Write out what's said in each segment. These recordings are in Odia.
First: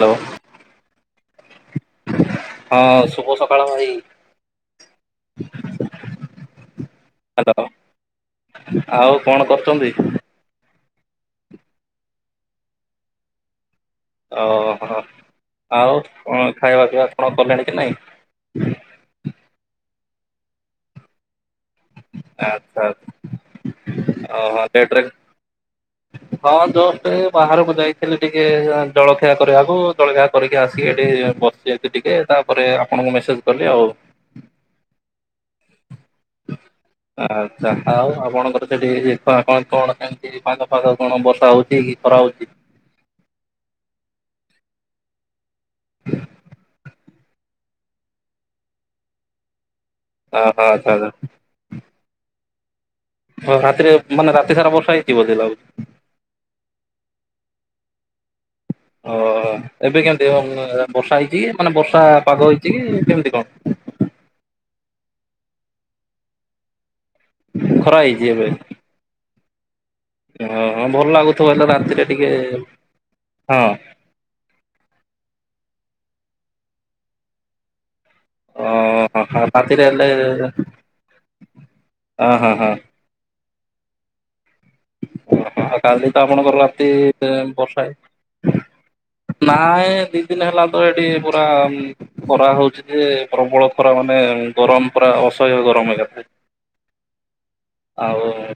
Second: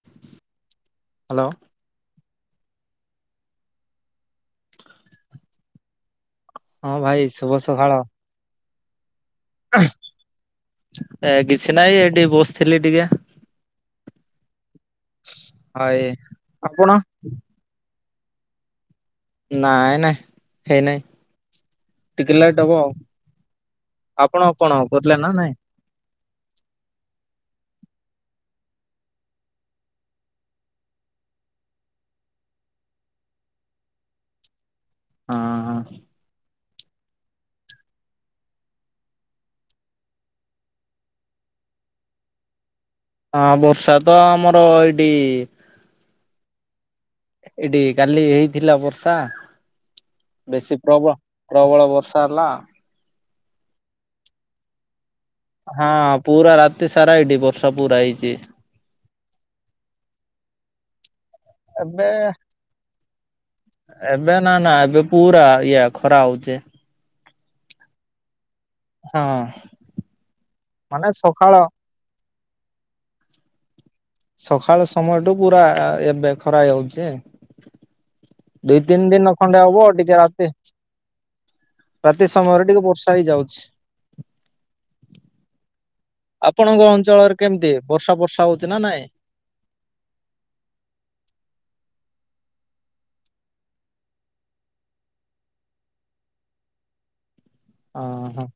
ହ୍ୟାଲୋ ହଁ ଶୁଭ ସକାଳ ଭାଇ। ହଁ ଭାଇ ଶୁଭ ହ୍ୟାଲୋ ସକାଳ। ଆଉ କଣ କରୁଛନ୍ତି? ଏ କିଛି ନାହିଁ ଏ ଟିକେ ବସିଥିଲି ଟିକେ। ଓହୋ ଆଉ ହଏ କଣ ଖାଇବା ଆପଣ ପିଇବା କଣ କଲେଣି କି ନାଇଁ? ନାଇଁ ନାଇ ଖେଇ ନାଇଁ ଟିକେ ଲେଟ ହବ। ଓ ଆପଣ ହୋ କଣ [unintelligible] କରୁଥିଲେ ନା ନାଇଁ? ଆ ଜଷ୍ଟ ଏ ବାହାରକୁ ଯାଇ ଥିଲି ଟିକେ-ଏ-ଏ ଜଳଖିଆ କରିବାକୁ ଜଳଖିଆ କରିକି ଆସି ଏଠି ବସିଛି ଏ ଟିକେ ତାପରେ ଆପଣ ମୁଁ ମେସେଜ କଲି ଆଉ। ହଁ ହଁ। ଆଛା ଆଉ ଆପଣଙ୍କର ସେଠି କଣ [unintelligible] ବର୍ଷା ହଉଛି କି କଣ? ହଉଛି। ହଁ ବର୍ଷା ତ ଆମର ଏଇଠି ଏଠି କାଲି ହେଇଥିଲା ବର୍ଷା ଓହୋ ବେଶୀ ଆଚ୍ଛା ଆଚ୍ଛା ପ୍ରବ ପ୍ରବଳ ବର୍ଷା ହେଲା। ହଁ ରାତିରେ ମାନେ ରାତି ସାରା ବର୍ଷା ହେ ହଁ ପୁରା ରାତି ସାରା ଏଇଠି ବର୍ଷା ପୁରା ହେଇଛି। ଓ-ଓ-ଓ ଏବେ କେମିତି ଉ-ମ-ମ ବର୍ଷା ହେଇଛି ମାନେ ବର୍ଷା ଏବେ ପାଗ ହେଇଛି କେମିତି କଣ? ଏବେ ନା ନା ଏବେ ପୁରା ଇଏ ଖରା ହଉଛି। ଖରା ହେଇଛି ଏଵେ। ହଁ ହଁ ହଁ ମାନେ ଭଲ ଲାଗୁଥିବ ସକାଳ ହେଲେ ରାତିରେ ଟିକେ-ଏ-ଏ-ଏ, ହଁ ସକାଳ ସମୟଠୁ ପୁରା-ଆ-ଆ ଏବେ ଖରା ହେଇଯାଉଛି। ଦି ତିନ ଓ ଦିନ ହଁ ଖଣ୍ଡେ ରାତିରେ ହବ ହେଲେ ଟିକେ ରାତି ରାତି ହଁ ହଁ ସମୟରେ ହଁ ଟିକେ ବର୍ଷା ହେଇଯାଉଛି। ଓ ହ ତାହେଲେ ତ ଆପଣଙ୍କର ରାତି ଆପଣଙ୍କ ଏ ଅଞ୍ଚଳରେ କେମିତି ବର୍ଷା ବର୍ଷା ହେ ହଉଛି ନା ନାଇଁ? ନାଇଁ ଦି ଦିନ ହେଲା ତ ଏଠି ପୁରା ଖରା ହଉଛି ଯେ ପ୍ରବଳ ଖରା ମାନେ ଗରମ ପୁରା ଅସହ୍ୟ ଗରମ ଏକାଥରେ। ଆଉ ଓହୋ ହଁ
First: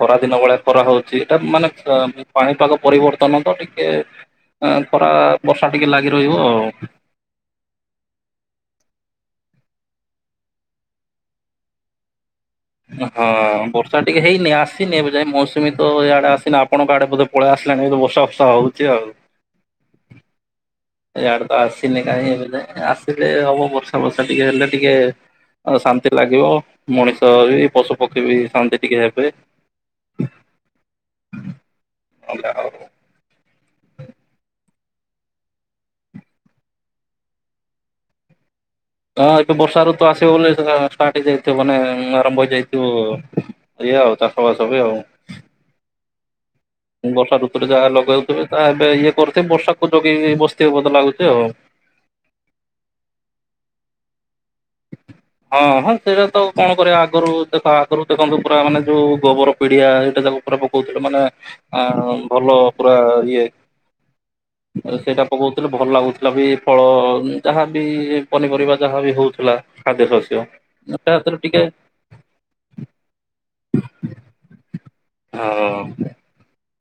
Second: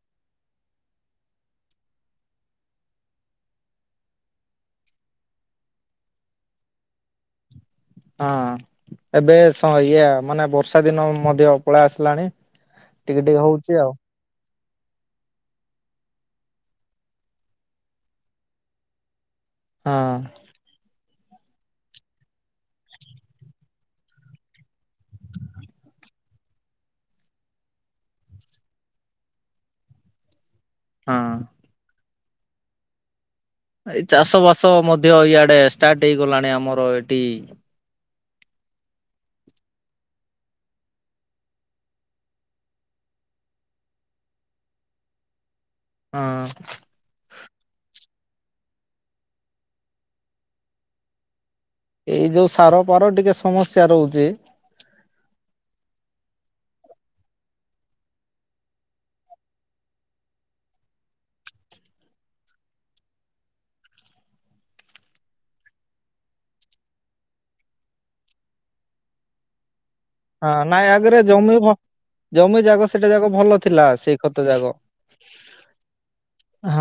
ଖରାଦିନ ବେଳା କରାହଉଛି ଏଇଟା ମାନେ ପ ପାଣିପାଗ ପରିବର୍ତ୍ତନ ତ ଟିକେ ଖରା ବର୍ଷା ଟିକେ ଲାଗି ରହିବ ଆଉ। ହଁ ଏବେ ସଇଏ ମାନେ ବର୍ଷା ଦିନ ମଧ୍ୟ ପଳେଇ ଆସିଲାଣି ଟିକେ ହଁ ଟିକେ ହଉଛି ଆଉ ବର୍ଷା ଟିକେ ହେଇନି ଆସ ଆସିନି ଏବେ ଯାଇ ମୌସୁମୀ ତ ଏଇଆଡେ ଆସିନି ଆପଣଙ୍କ ଆଡେ ବଧେ ପଳେଇ ଆସିଲାଣି ଏ ବର୍ଷା ଫର୍ଷା ହଉଛି ଆଉ। ହ। ଇଆଡେ ତ ଆସିନି କାହିଁ ଏବେ ଆସିଲେ ହବ ବର୍ଷା ଫର୍ଷା ଟିକେ ହେଲେ ଟିକେ ଆ ଶାନ୍ତି ଲାଗିବ ମଣିଷ ବି ପଶୁ ପକ୍ଷୀ ବି ଶାନ୍ତି ଟିକେ ହେବେ। [inaudible] ହଁ। [unintelligible] ଏ ଚାଷବାସ ମଧ୍ୟ ଇଆଡେ ଷ୍ଟାର୍ଟ ହେଇଗଲାଣି ଆମର ଏଠି ହଁ ଏବେ ବର୍ଷା ଋତୁ ଆସିବ ବୋଲି ଷ୍ଟାର୍ଟ ହେଇଯାଇଥିବ ମାନେ ଆରମ୍ଭ ହେଇଯାଇଥିବ ଏଇ ଆଉ ତା ଖବ ସବ ଆଉ ହୁଁ ବର୍ଷା ଋତୁରେ ଯାହା ଲଗେଇଉଥିବେ ତା ଏବେ ଇଏ କରୁଥିବେ ବର୍ଷାକୁ ଜଗି ବସ୍ତି ବ ଲାଗୁଛି ଆଉ ଏଇ ଯୋଉ ସାର ପାର ଟିକେ ସମସ୍ୟା ରହୁଛି [inaudible] ହଁ ହଁ ସେଇଟା ତ କଣ କରିବା ଆଗରୁ ଦେ ଆଗରୁ ଦେଖନ୍ତୁ ପୁରା ମାନେ ଯୋଉ ଗୋବର ପିଡିଆ ସେଇଟା ଉପରେ ପକଉଥିଲେ ମାନେ ଭଲ ପୁରା ଇଏ ଆ ସେଇଟା ପକଉଥିଲେ ଭଲ ଲାଗୁଥିଲା ବି ଫଳ ଯାହାବି ପନିପରିବା ଯାହାବ ହଉ ହଁ ନାଇଁ ଆଗରେ ଜମି ଟିକେ ଜମି ଜାଗ ସେଟା ଯାକ ଭଲ ଥିଲା ସେଇ ଖତ ଯାଗ ହଁ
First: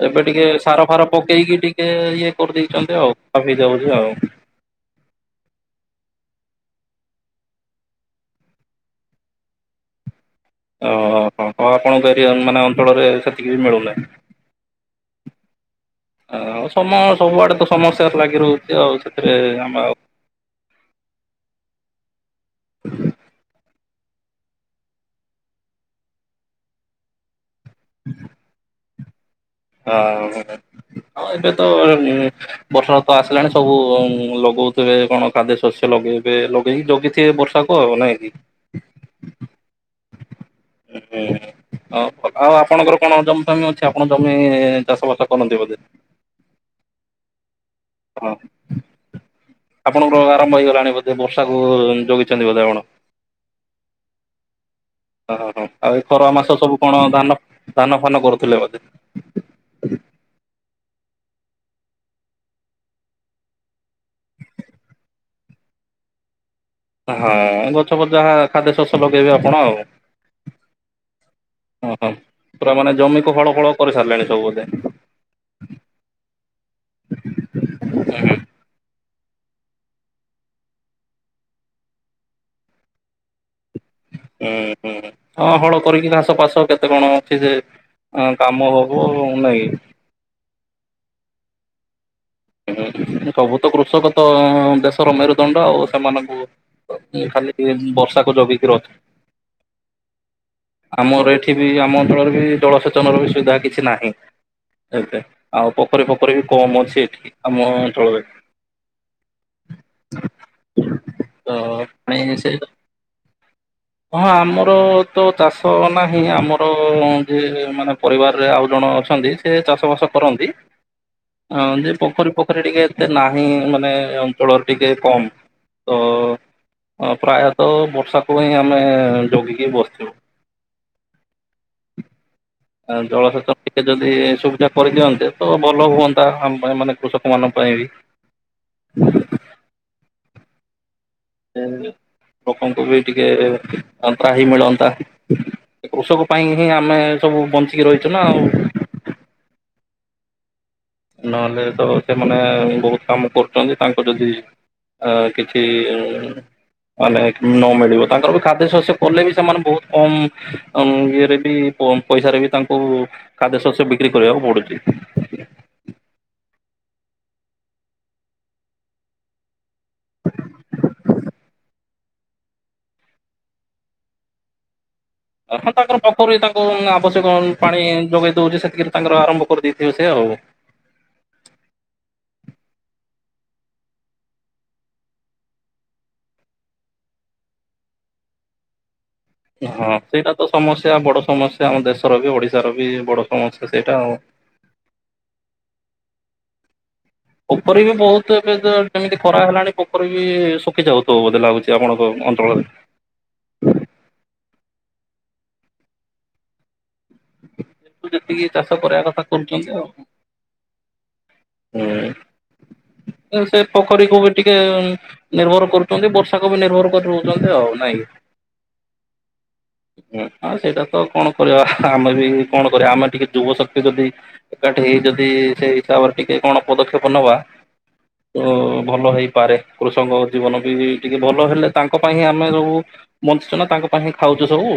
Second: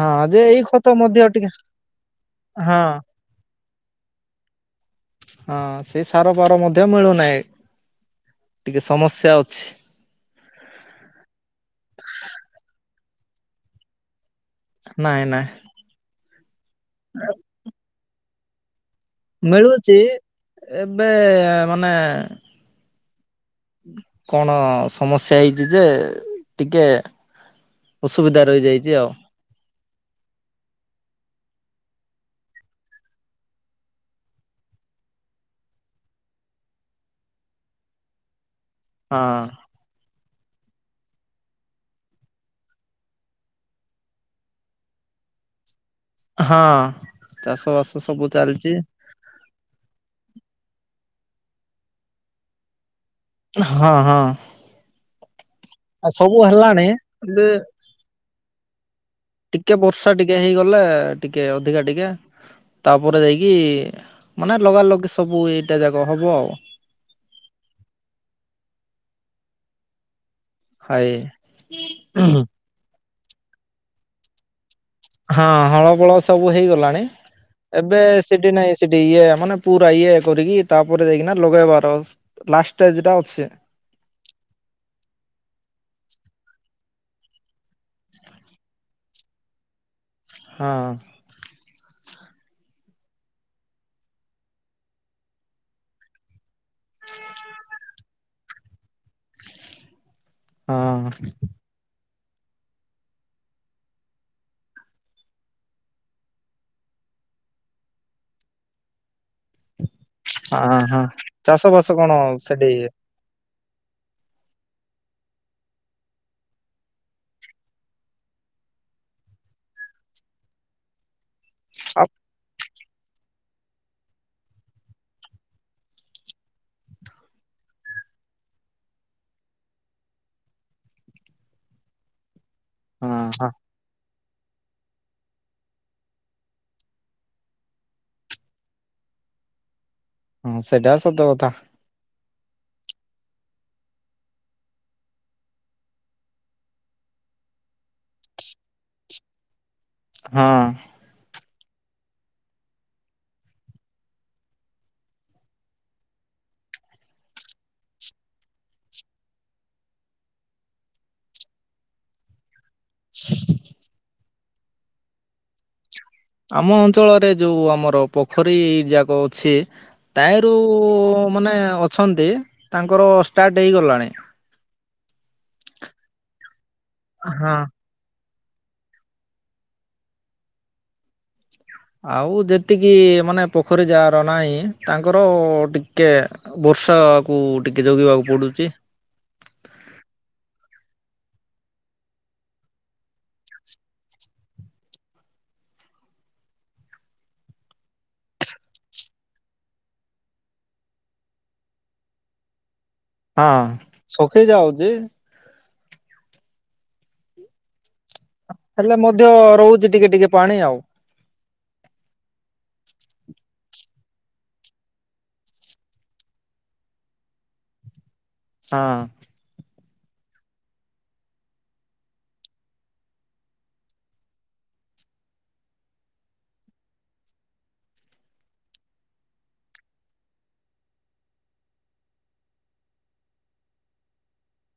ଏବେ ଯେ ଟିକେ ଏଇ ଖତ ସାର ଫାର ମଧ୍ୟ ପକେଇକି ଟିକେ ଇଏ ହଁ କରିଦେଇଛନ୍ତି ଆଉ କପି ଦଉଛି ଆଉ [inaudible] ହଁ ସେ ସାର ପାର ମଧ୍ୟ ମିଳୁନାହିଁ ଟିକେ ସମସ୍ୟା ଅଛି ଓହୋ ଆପଣଙ୍କ ଏରିଆ ମାନେ ଅଞ୍ଚଳରେ ସେତିକି ବି ନାଇଁ ନାଇଁ ମିଳୁନାହିଁଉ ସମ ସବୁଆଡେ ତ ସମସ୍ତ ଲାଗି ର ମିଳୁଛି ଏବେ ମାନେ ହ [inaudible] କଣ ସମସ୍ୟା ହେଇଛି ଯେ ଟିକେ? ଅସୁବିଧା ରହିଯାଇଛି ଆଉ । ହଁ ଏବେ ତ ବର୍ଷା ଫରସା ଆସିଲାଣି ସବୁ ଲୋ କହୁଥିବେ କଣ ଖାଦ୍ୟ ଶସ୍ୟ ଲଗେଇବେ ଲଗେଇକି ଲଗିଥିବେ ବର୍ଷା କଉ ନାଇଁ କି ହଁ [unintelligible] ହ ଆଉ ଆପଣଙ୍କର କଣ ଜମିଫମି ଅଛି ଆପଣ ଜମି ଚାଷ ବାସ କରନ୍ତି ବୋଧେ । ହଁ ଚାଷ ବାସ ସବୁ ହଁ ଚାଲିଛି । ମଇଗଲାଣି ବୋଧେ ବର୍ଷାକୁ ଜଗିଛନ୍ତି ବୋଧେ ଆଣ ହଁ ହଁ ଓ ହୋ ଆଉ ଏଇ ଖର ମାସ ସବୁ କଣ ଧାନ ଧାନ ଫାନ କରୁଥିଲେ ବୋଧେ । ଟିକେ ବର୍ଷା ଟିକେ ହେଇଗଲେ ଟିକେ ଅଧିକା ଟିକେ ତାପରେ ଯାଇକି ମାନେ ଲଗାଲଗା ସବୁ ଏଇଟା ଯାଗ ହବ । ହଁ ଗଛ ପଚଯାହା ଖାଦ୍ୟ ଶସ୍ୟ ଲଗେଇବେ ଆପଣ ଆଉ ହାଏ । ଓ ପୁରା ମାନେ ଜମିକୁ ହଳ ଫଳ କରି ସାରିଲାଣି ସବୁ ବୋଧେ । ହଁ ହଳ ବଳ ସବୁ ହେଇଗଲାଣି ଏବେ ସେଠି ନାଇଁ ସେଠି ଇଏ ମାନେ ପୁରା ଇଏ କରିକି ତାପରେ ଯାଇକିନା ଲଗେଇବାର ଲାଷ୍ଟ ଷ୍ଟେଜ୍ ଟା ଅଛି। ହୁଁ ହୁଁ ହଁ ହଳ କରିକି ଘାସ ଫାସ କେତେ କଣ ଅଛି ସେ ହ କାମ ହଗୁ ନାହିଁ କି? ହଁ। [inaudible] ସବୁ ତ କୃଷକ ତ ଦେଶର ମେରୁଦଣ୍ଡ ଆଉ ସେମାନଙ୍କୁ ଖାଲି ଟିକେ ବର୍ଷାକୁ ଜଗିକିରି ଅଛ ହଁ ଆମର ଏଠି ବି ଆମ ଅଞ୍ଚଳରେ ବି ଜଳସେଚନର ବି ସୁବିଧା କିଛି ନାହିଁ। ଏତେ ଆଉ ପୋଖରୀ ଫୋଖରୀ ବି କମ ଅଛି ଏଠି ଆମ ଅଞ୍ଚଳରେ। ହଁ ହଁ ତ ଚାଷ ବାସ କଣ ପାଣି ସେ ସେଠି? ହଁ ଆମର ତ ଚାଷ ନାହିଁ ଆମର ଯିଏ ମାନେ ପରିବାରରେ ଆଉ ଜଣ ଅଛନ୍ତି ସେ ଚାଷ ବାସ କରନ୍ତି ଆଁ ଆ ପୋଖରୀ ପୋଖରୀ ଟିକେ ଏତେ ନାହିଁ ମାନେ ଅଞ୍ଚଳର ଟିକେ କମ୍ ତ ପ୍ରାୟତଃ ବର୍ଷାକୁ ହିଁ ଆମେ ଜଗିକି [inaudible] ଆ ହଁ ହଁ ଜଳସେଚନ ଟିକେ ଯଦି ସୁବିଧା କରିଦିଅନ୍ତେ ତ ଭଲ ହୁଅନ୍ତା ଆମ ପାଇଁ ମାନେ କୃଷକମାନଙ୍କ ପାଇଁ ବି। ହଁ ସେଇଟା ସତ କଥା। ଏ ଲୋକଙ୍କୁ ବି ଟିକେ ତା ତ୍ରାହି ମିଳନ୍ତା। କୃଷକ ପାଇଁ ହିଁ ଆମେ ସବୁ ବଞ୍ଚିକି ରହିଛୁ ନା ଆଉ। ହଁ। ନହେଲେ ତ ସେମାନେ ବହୁତ୍ କାମ କରୁଛନ୍ତି ତାଙ୍କ ଯଦି ଆ କିଛି ଅନେକ୍ ନୋ ମିଳିବ ତାଙ୍କର ବି ଖାଦ୍ୟ ଶସ୍ୟ କଲେ ବି ସେମାନେ ବହୁତ୍ କମ୍ ଇଏରେ ବି କମ୍ ପଇସାରେ ବି ତାଙ୍କୁ ଖାଦ୍ୟଶସ୍ୟ ବିକ୍ରି କରିବାକୁ ପଡୁଛି। ଆମ ଅଞ୍ଚଳରେ ଯୋଉ ଆମର ପୋଖରୀ ଯାକ ଅଛି ତାଇଁରୁ ମାନେ ଅଛନ୍ତି ତାଙ୍କର ଷ୍ଟାର୍ଟ ହେଇଗଲାଣି। ଅର୍ଥ ତାଙ୍କର ପୋଖରୀ ତାଙ୍କୁ ଆବଶ୍ୟକ ହଁ। ପାଣି ଯୋଗେଇ ଦୋଉଛି ସେତିକିରେ ତାଙ୍କର ଆରମ୍ଭ କରିଦେଇଥିବ ସେ ଆଉ। ଆଉ ଯେତିକି ମାନେ ପୋଖରୀ ଯାର ନାହିଁ ତାଙ୍କର ଟିକେ ବୋ ର୍ଷାକୁ ଟିକେ ଜଗିବାକୁ ପଡୁଚି। ହଁ ସେଇଟା ତ ସମସ୍ୟା ବଡ ସମସ୍ୟା ଆମ ଦେଶର ବି ଓଡିଶାର ବି ବଡ ସମସ୍ୟା ସେଇଟା ଆଉ। [inaudible] ପୋଖରୀ ବି ବହୁତ ଏବେ [unintelligible] ଖରା ହେଲାଣି ପୋଖରୀ ବି ଶୁଖି ଯାଉଥିବ ବୋଧେ ଲାଗୁଛି ଆପଣଙ୍କ ଅଞ୍ଚଳରେ। ହଁ। ଶୁଖି ଯାଉଛି ଯେତିକି ଚାଷ ହେଲେ କରିବା ମଧ୍ୟ କଥା କରୁଛନ୍ତି ରହୁଛି ଆଉ। ଟିକେ ଟିକେ ପାଣି ଆଉ। ହୁଁ। ସେ ପୋଖରୀକୁୁ ବି ଟିକେ ନିର୍ଭର କରୁଛନ୍ତି ବର୍ଷାକୁ ବି ନିର୍ଭର କରି ରହୁଛନ୍ତି ଆଉ ନାଇଁ କି? ହଁ। ହଁ ସେଇଟା ତ କଣ କରିବା ଆମେ ବି କଣ କରିବା ଆମେ ଟିକେ ଯୁବ ଶକ୍ତି ଯଦି ଏକା ଠି ହେଇ ଯଦି ସେଇ ହିସାବରେ ଟିକେ କଣ ପଦକ୍ଷେପ ନବା। ତ ଭଲ ହେଇପାରେ କୃଷକଙ୍କ ଜୀବନ ବି ଟିକେ ଭଲ ହେଲେ ତାଙ୍କ ପାଇଁ ଆମେ ରହୁ ମୁଁ ବଞ୍ଚୁଛୁ ନା ତାଙ୍କ ପାଇଁଁ ଖାଉଛୁ ସବୁ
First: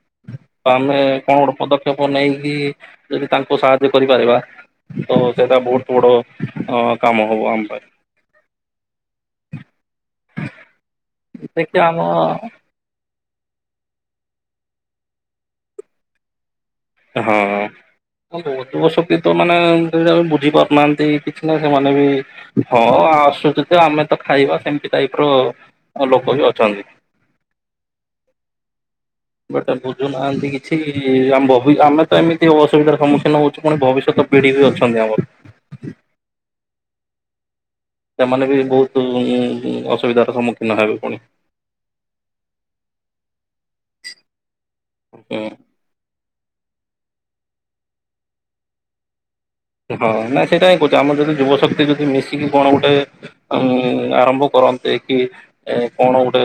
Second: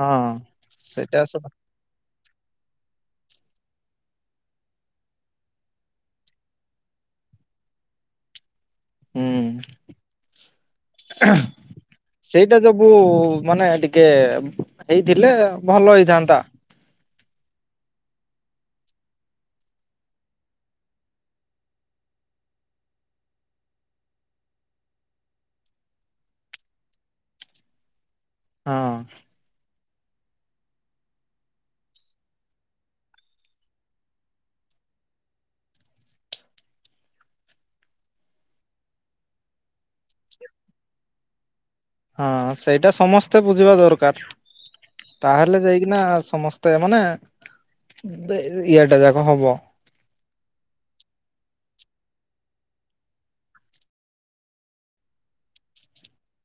ହଁ। ଆମେ ସେଇଟା ସ କଣ ଗୋଟେ ପଦକ୍ଷେପ ବନେଇକି ଯଦି ତାଙ୍କୁ ସାହାଯ୍ୟ କରିପାରିବା। ତ ସେଇଟା ବହୁତ ବଡ କାମ ହବ ଆମ ପାଇଁ। ହୁଁ ଦେଖିବା ଆମ ସେଇଟା ଯୋଗୁ ଉ ମାନେ ଟିକେ ହେଇଥିଲେ ଭଲ ହେଇଥାନ୍ତା। ହଁ। [unintelligible] ବୋଦୋ ଶକ୍ତି ତ ମାନେ ବୁଝି ପାରୁନାହାନ୍ତି କିଛି ନା ସେମାନେ ବି ହଁ ହଁ ଆସୁଛି ତ ଆମେ ତ ଖାଇବା ସେମିତି ଟାଇପ୍ ର ଲୋକ ବି ଅଛନ୍ତି। [inaudible] ହଁ। ସେଟା ବୁଝୁନାହାଁନ୍ତି କିଛି ଆମ୍ବ ଆମେ ତ ଏମିତି ଅସୁବିଧାର ସମ୍ମୁଖୀନ ହଉଛୁ ପୁଣି ଭବିଷ୍ୟତ ପିଢ଼ି ବି ଅଛନ୍ତି ଆମର। ସେମାନେ ବି ବହୁତ ଉମ ଅସୁବିଧାର ସମ୍ମୁଖୀନ ହେବେ ପୁଣି। ହଁ ସେଇଟା ସମସ୍ତେ ବୁଝିବା ଦରକାର। ପୁଣି। ତାହେଲେ ଯାଇକିନା ସମସ୍ତେ ମାନେ ଇଏଟା ଯାକ ହବ। ହଁ ନାଇଁ ସେଇଟା ହିଁ କହୁଛି ଆମର ଯଦି ଯୁବ ଶକ୍ତି ଯଦି ମିଶିକି କଣ ଗୋଟେ ଆରମ୍ଭ କର କରନ୍ତେ କି କଣ ଗୋଟେ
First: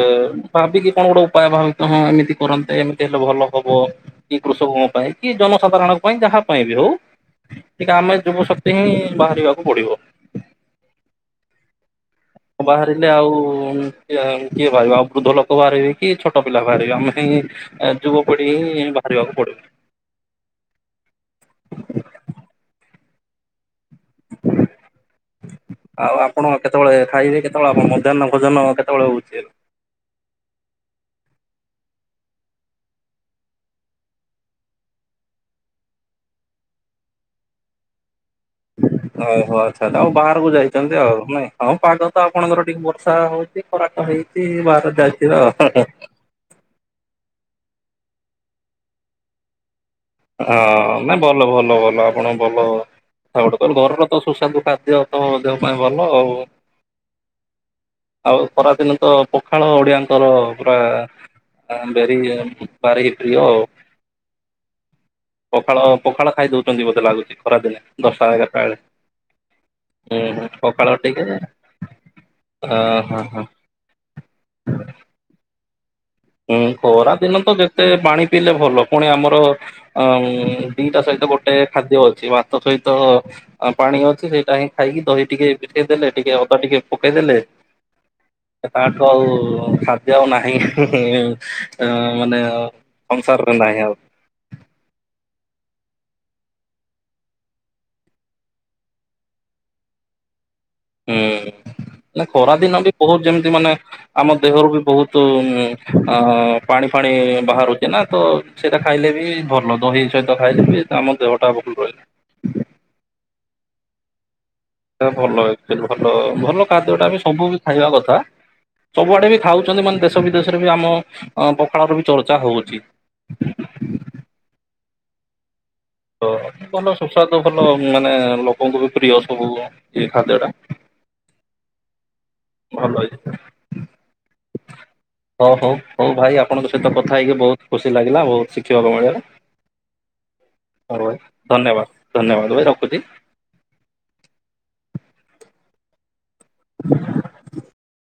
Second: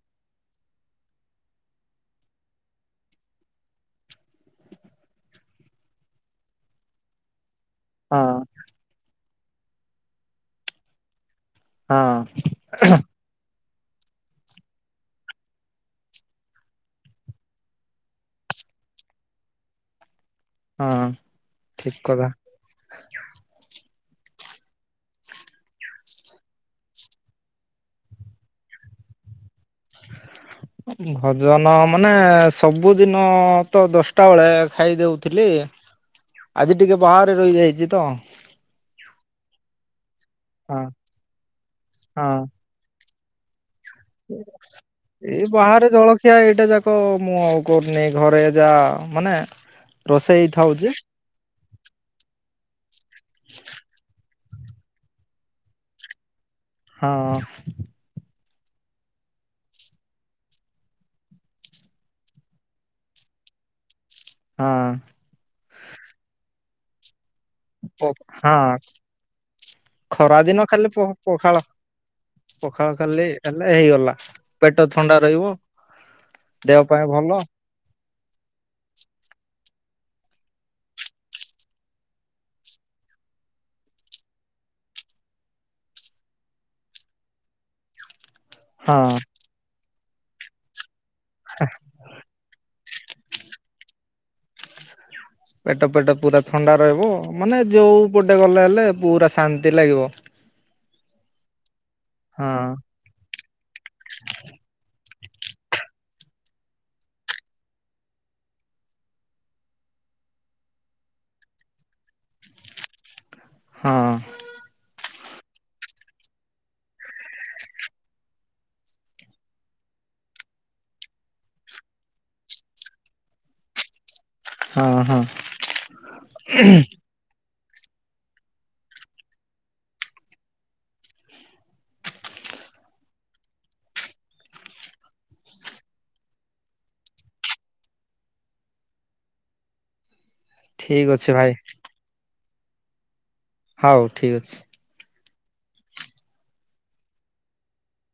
ଭାବିକି କଣ ଗୋଟେ ଉପାୟ ଭାବ ହଁ ଏମିତି କରନ୍ତେ ଏମିତି ହେଲା ଭଲ ହବ କି କୃଷକଙ୍କ ପାଇଁ କି ଜନସାଧାରଣଙ୍କ ପାଇଁ ଯାହା ପାଇଁ ବି ହଉ ଟିକେ ଆମେ ହଁ ଯୁବ ଶକ୍ତି ହିଁ ବାହାରିବାକୁ ପଡିବ। ହଁ ନ ବାହାରିଲେ ଆଉ କିଏ କିଏ ବାହାରିବ ଆଉ ବୃଦ୍ଧ ଲୋକ ବାହାରିବେ କି ଛୋଟ ପିଲା ବାହାରିବେ ଆମେ ହିଁ ଯୁବପିଢି ହିଁ ବାହାରିବାକୁ ପଡିବ। ହଁ ଠିକ କଥା। ହ ଏ ଆଉ ଆପଣ କେତେବେଳେ ଖାଇବେ କେତେବେଳେ ଆପଣ ମଧ୍ୟାହ୍ନ ଭୋଜନ କେତେବେଳେ ହଉଚି ଏବେ? ହ ଏ ଭଜନ ମାନେ ସବୁଦିନ ତ ଦଶଟା ବେଳେ ଖାଇ ଦଉଥିଲି ଆଜି ଟିକେ ବାହାରେ ରହିଯାଇଛି ତ ଓହୋ ଆଚ୍ଛା ଆଚ୍ଛା ଆଉ ବାହାରକୁ ହଁ ଯାଇଛନ୍ତି ଆଉ ନାଇଁ। ହଁ ପାଗ ତ ହଁ। ଆପଣଙ୍କର ଟିକେ ବର୍ଷା ହଉଚି ଏଇ ବାହାରେ ଜଳଖିଆ ଏଇଟା ଯାକ ମୁଁ ଆଉ କରିନେଇ ଘରେ ଯାହା ମାନେ ରୋଷେଇ ହଁ ଥାଉଛି ନାଇଁ ଭଲ ଭଲ ଭଲ ଆପଣଙ୍କ ଭଲ କଥା ଗୋଟେ ଘରର ତ ସୁସ୍ୱାଦୁ ଖାଦ୍ୟ ତ ଦେହ ପାଇଁ ଭଲ ଆଉ। ହଁ। ଆଉ ଖରାଦିନ ତ ପଖାଳ ଓଡିଆଙ୍କର ପୁରା ଆ ବାରି ଭାରି ପ୍ରିୟ ଆଉ। ହଁ। ପଖାଳ ପଖାଳ ଖାଇ ଦଉଛନ୍ତି ବୋତେ ଲାଗୁଛି ଖରା ଦିନେ ଦଶଟା ହଁ ଏଗାରଟା ବେଳେ। ଖରା ହୁଁ ହୁଁ ଦିନ ଖାଲି ପଖାଳ ପ ଟିକେ ପଖାଳ ଅ ପଖାଳ ହଁ ହଁ ଖାଲି ହେଲେ ହେଇଗଲା ପେଟ ଥଣ୍ଡା ରହିବ ହୁଁ ଦେହ ପାଇଁ ଖରା ଭଲ ଦିନ ତ ଯେତେ ପାଣି ପିଇଲେ ଭଲ ପୁଣି ଆମର ଅ ଦିଟା ସହିତ ଗୋଟେ ଖାଦ୍ୟ ଅଛି ମାଛ ସହିତ ପାଣି ଅଛି ସେଇଟା ହିଁ ଖାଇ ଦହି ଟିକେ ମିଶେଇ ଦେଲେ ଟିକେ ଅଦା ଟିକେ ପକେଇ ଦେଲେ ତାଠୁ ହଁ ଆଉ ଖାଦ୍ୟ ଆଉ ନାହିଁ ହିଁ-ହିଁ-ମାନେ ସଂସାରରେ ନାହିଁ ଆଉ। ପେଟ ପେଟ ପୁରା ଥଣ୍ଡା ରହିବ ମାନେ ଯୋଉ ପଟେ ଗଲେ ହେଲେ ପୁରା ଶାନ୍ତି ଲାଗିବ। ହୁଁ ନା ହଁ ଖରାଦିନ ବି ବହୁତ ଯେମତି ମାନେ ଆମ ଦେହରୁ ବି ବହୁତ ତୁ ଆ ପାଣି ଫାଣି ବାହାରୁଚି ନା ତ ସେଇଟା ଖାଇଲେ ବି ଭଲ ଦହି ସହିତ ଖାଇଲେ ବି ଆମ ଦେହଟା ଭଲ ରହି। ହଁ। ଭଲ ହେଇଥିବା ଭଲ ଭଲ ଖାଦ୍ୟଟା ବି ସବୁ ଖାଇବା କଥା ସବୁଆଡେ ବି ଖାଉଛନ୍ତି ମାନେ ଦେଶ ବିଦେଶରେ ବି ଆମ ପଖାଳର ବି ଚର୍ଚ୍ଚା ହଉଛି। ହୁ ହୁ ହଁ ହଁ। ତ ଭଲ ସୁସ୍ୱାଦୁ ଭଲ ମାନେ ଲୋକଙ୍କୁ ବି ପ୍ରିୟ ସବୁ ଇଏ ଖାଦ୍ୟଟା। ଭଲ ହେଇଛି। ହଉ ହଉ ହଉ ଭାଇ ଆପଣଙ୍କ ସହିତ କଥା ହେଇକି ବହୁତ ଖୁସି ଲାଗିଲା ବହୁତ ଶିଖିବାକୁ ମିଳିଲା। ହ ଠିକ ଭାଇ ଅଛି ଧନ୍ୟବାଦ ଧନ୍ୟବାଦ ଭାଇ ରଖୁଛି। ହଉ ଠିକ ଅଛି। [unintelligible]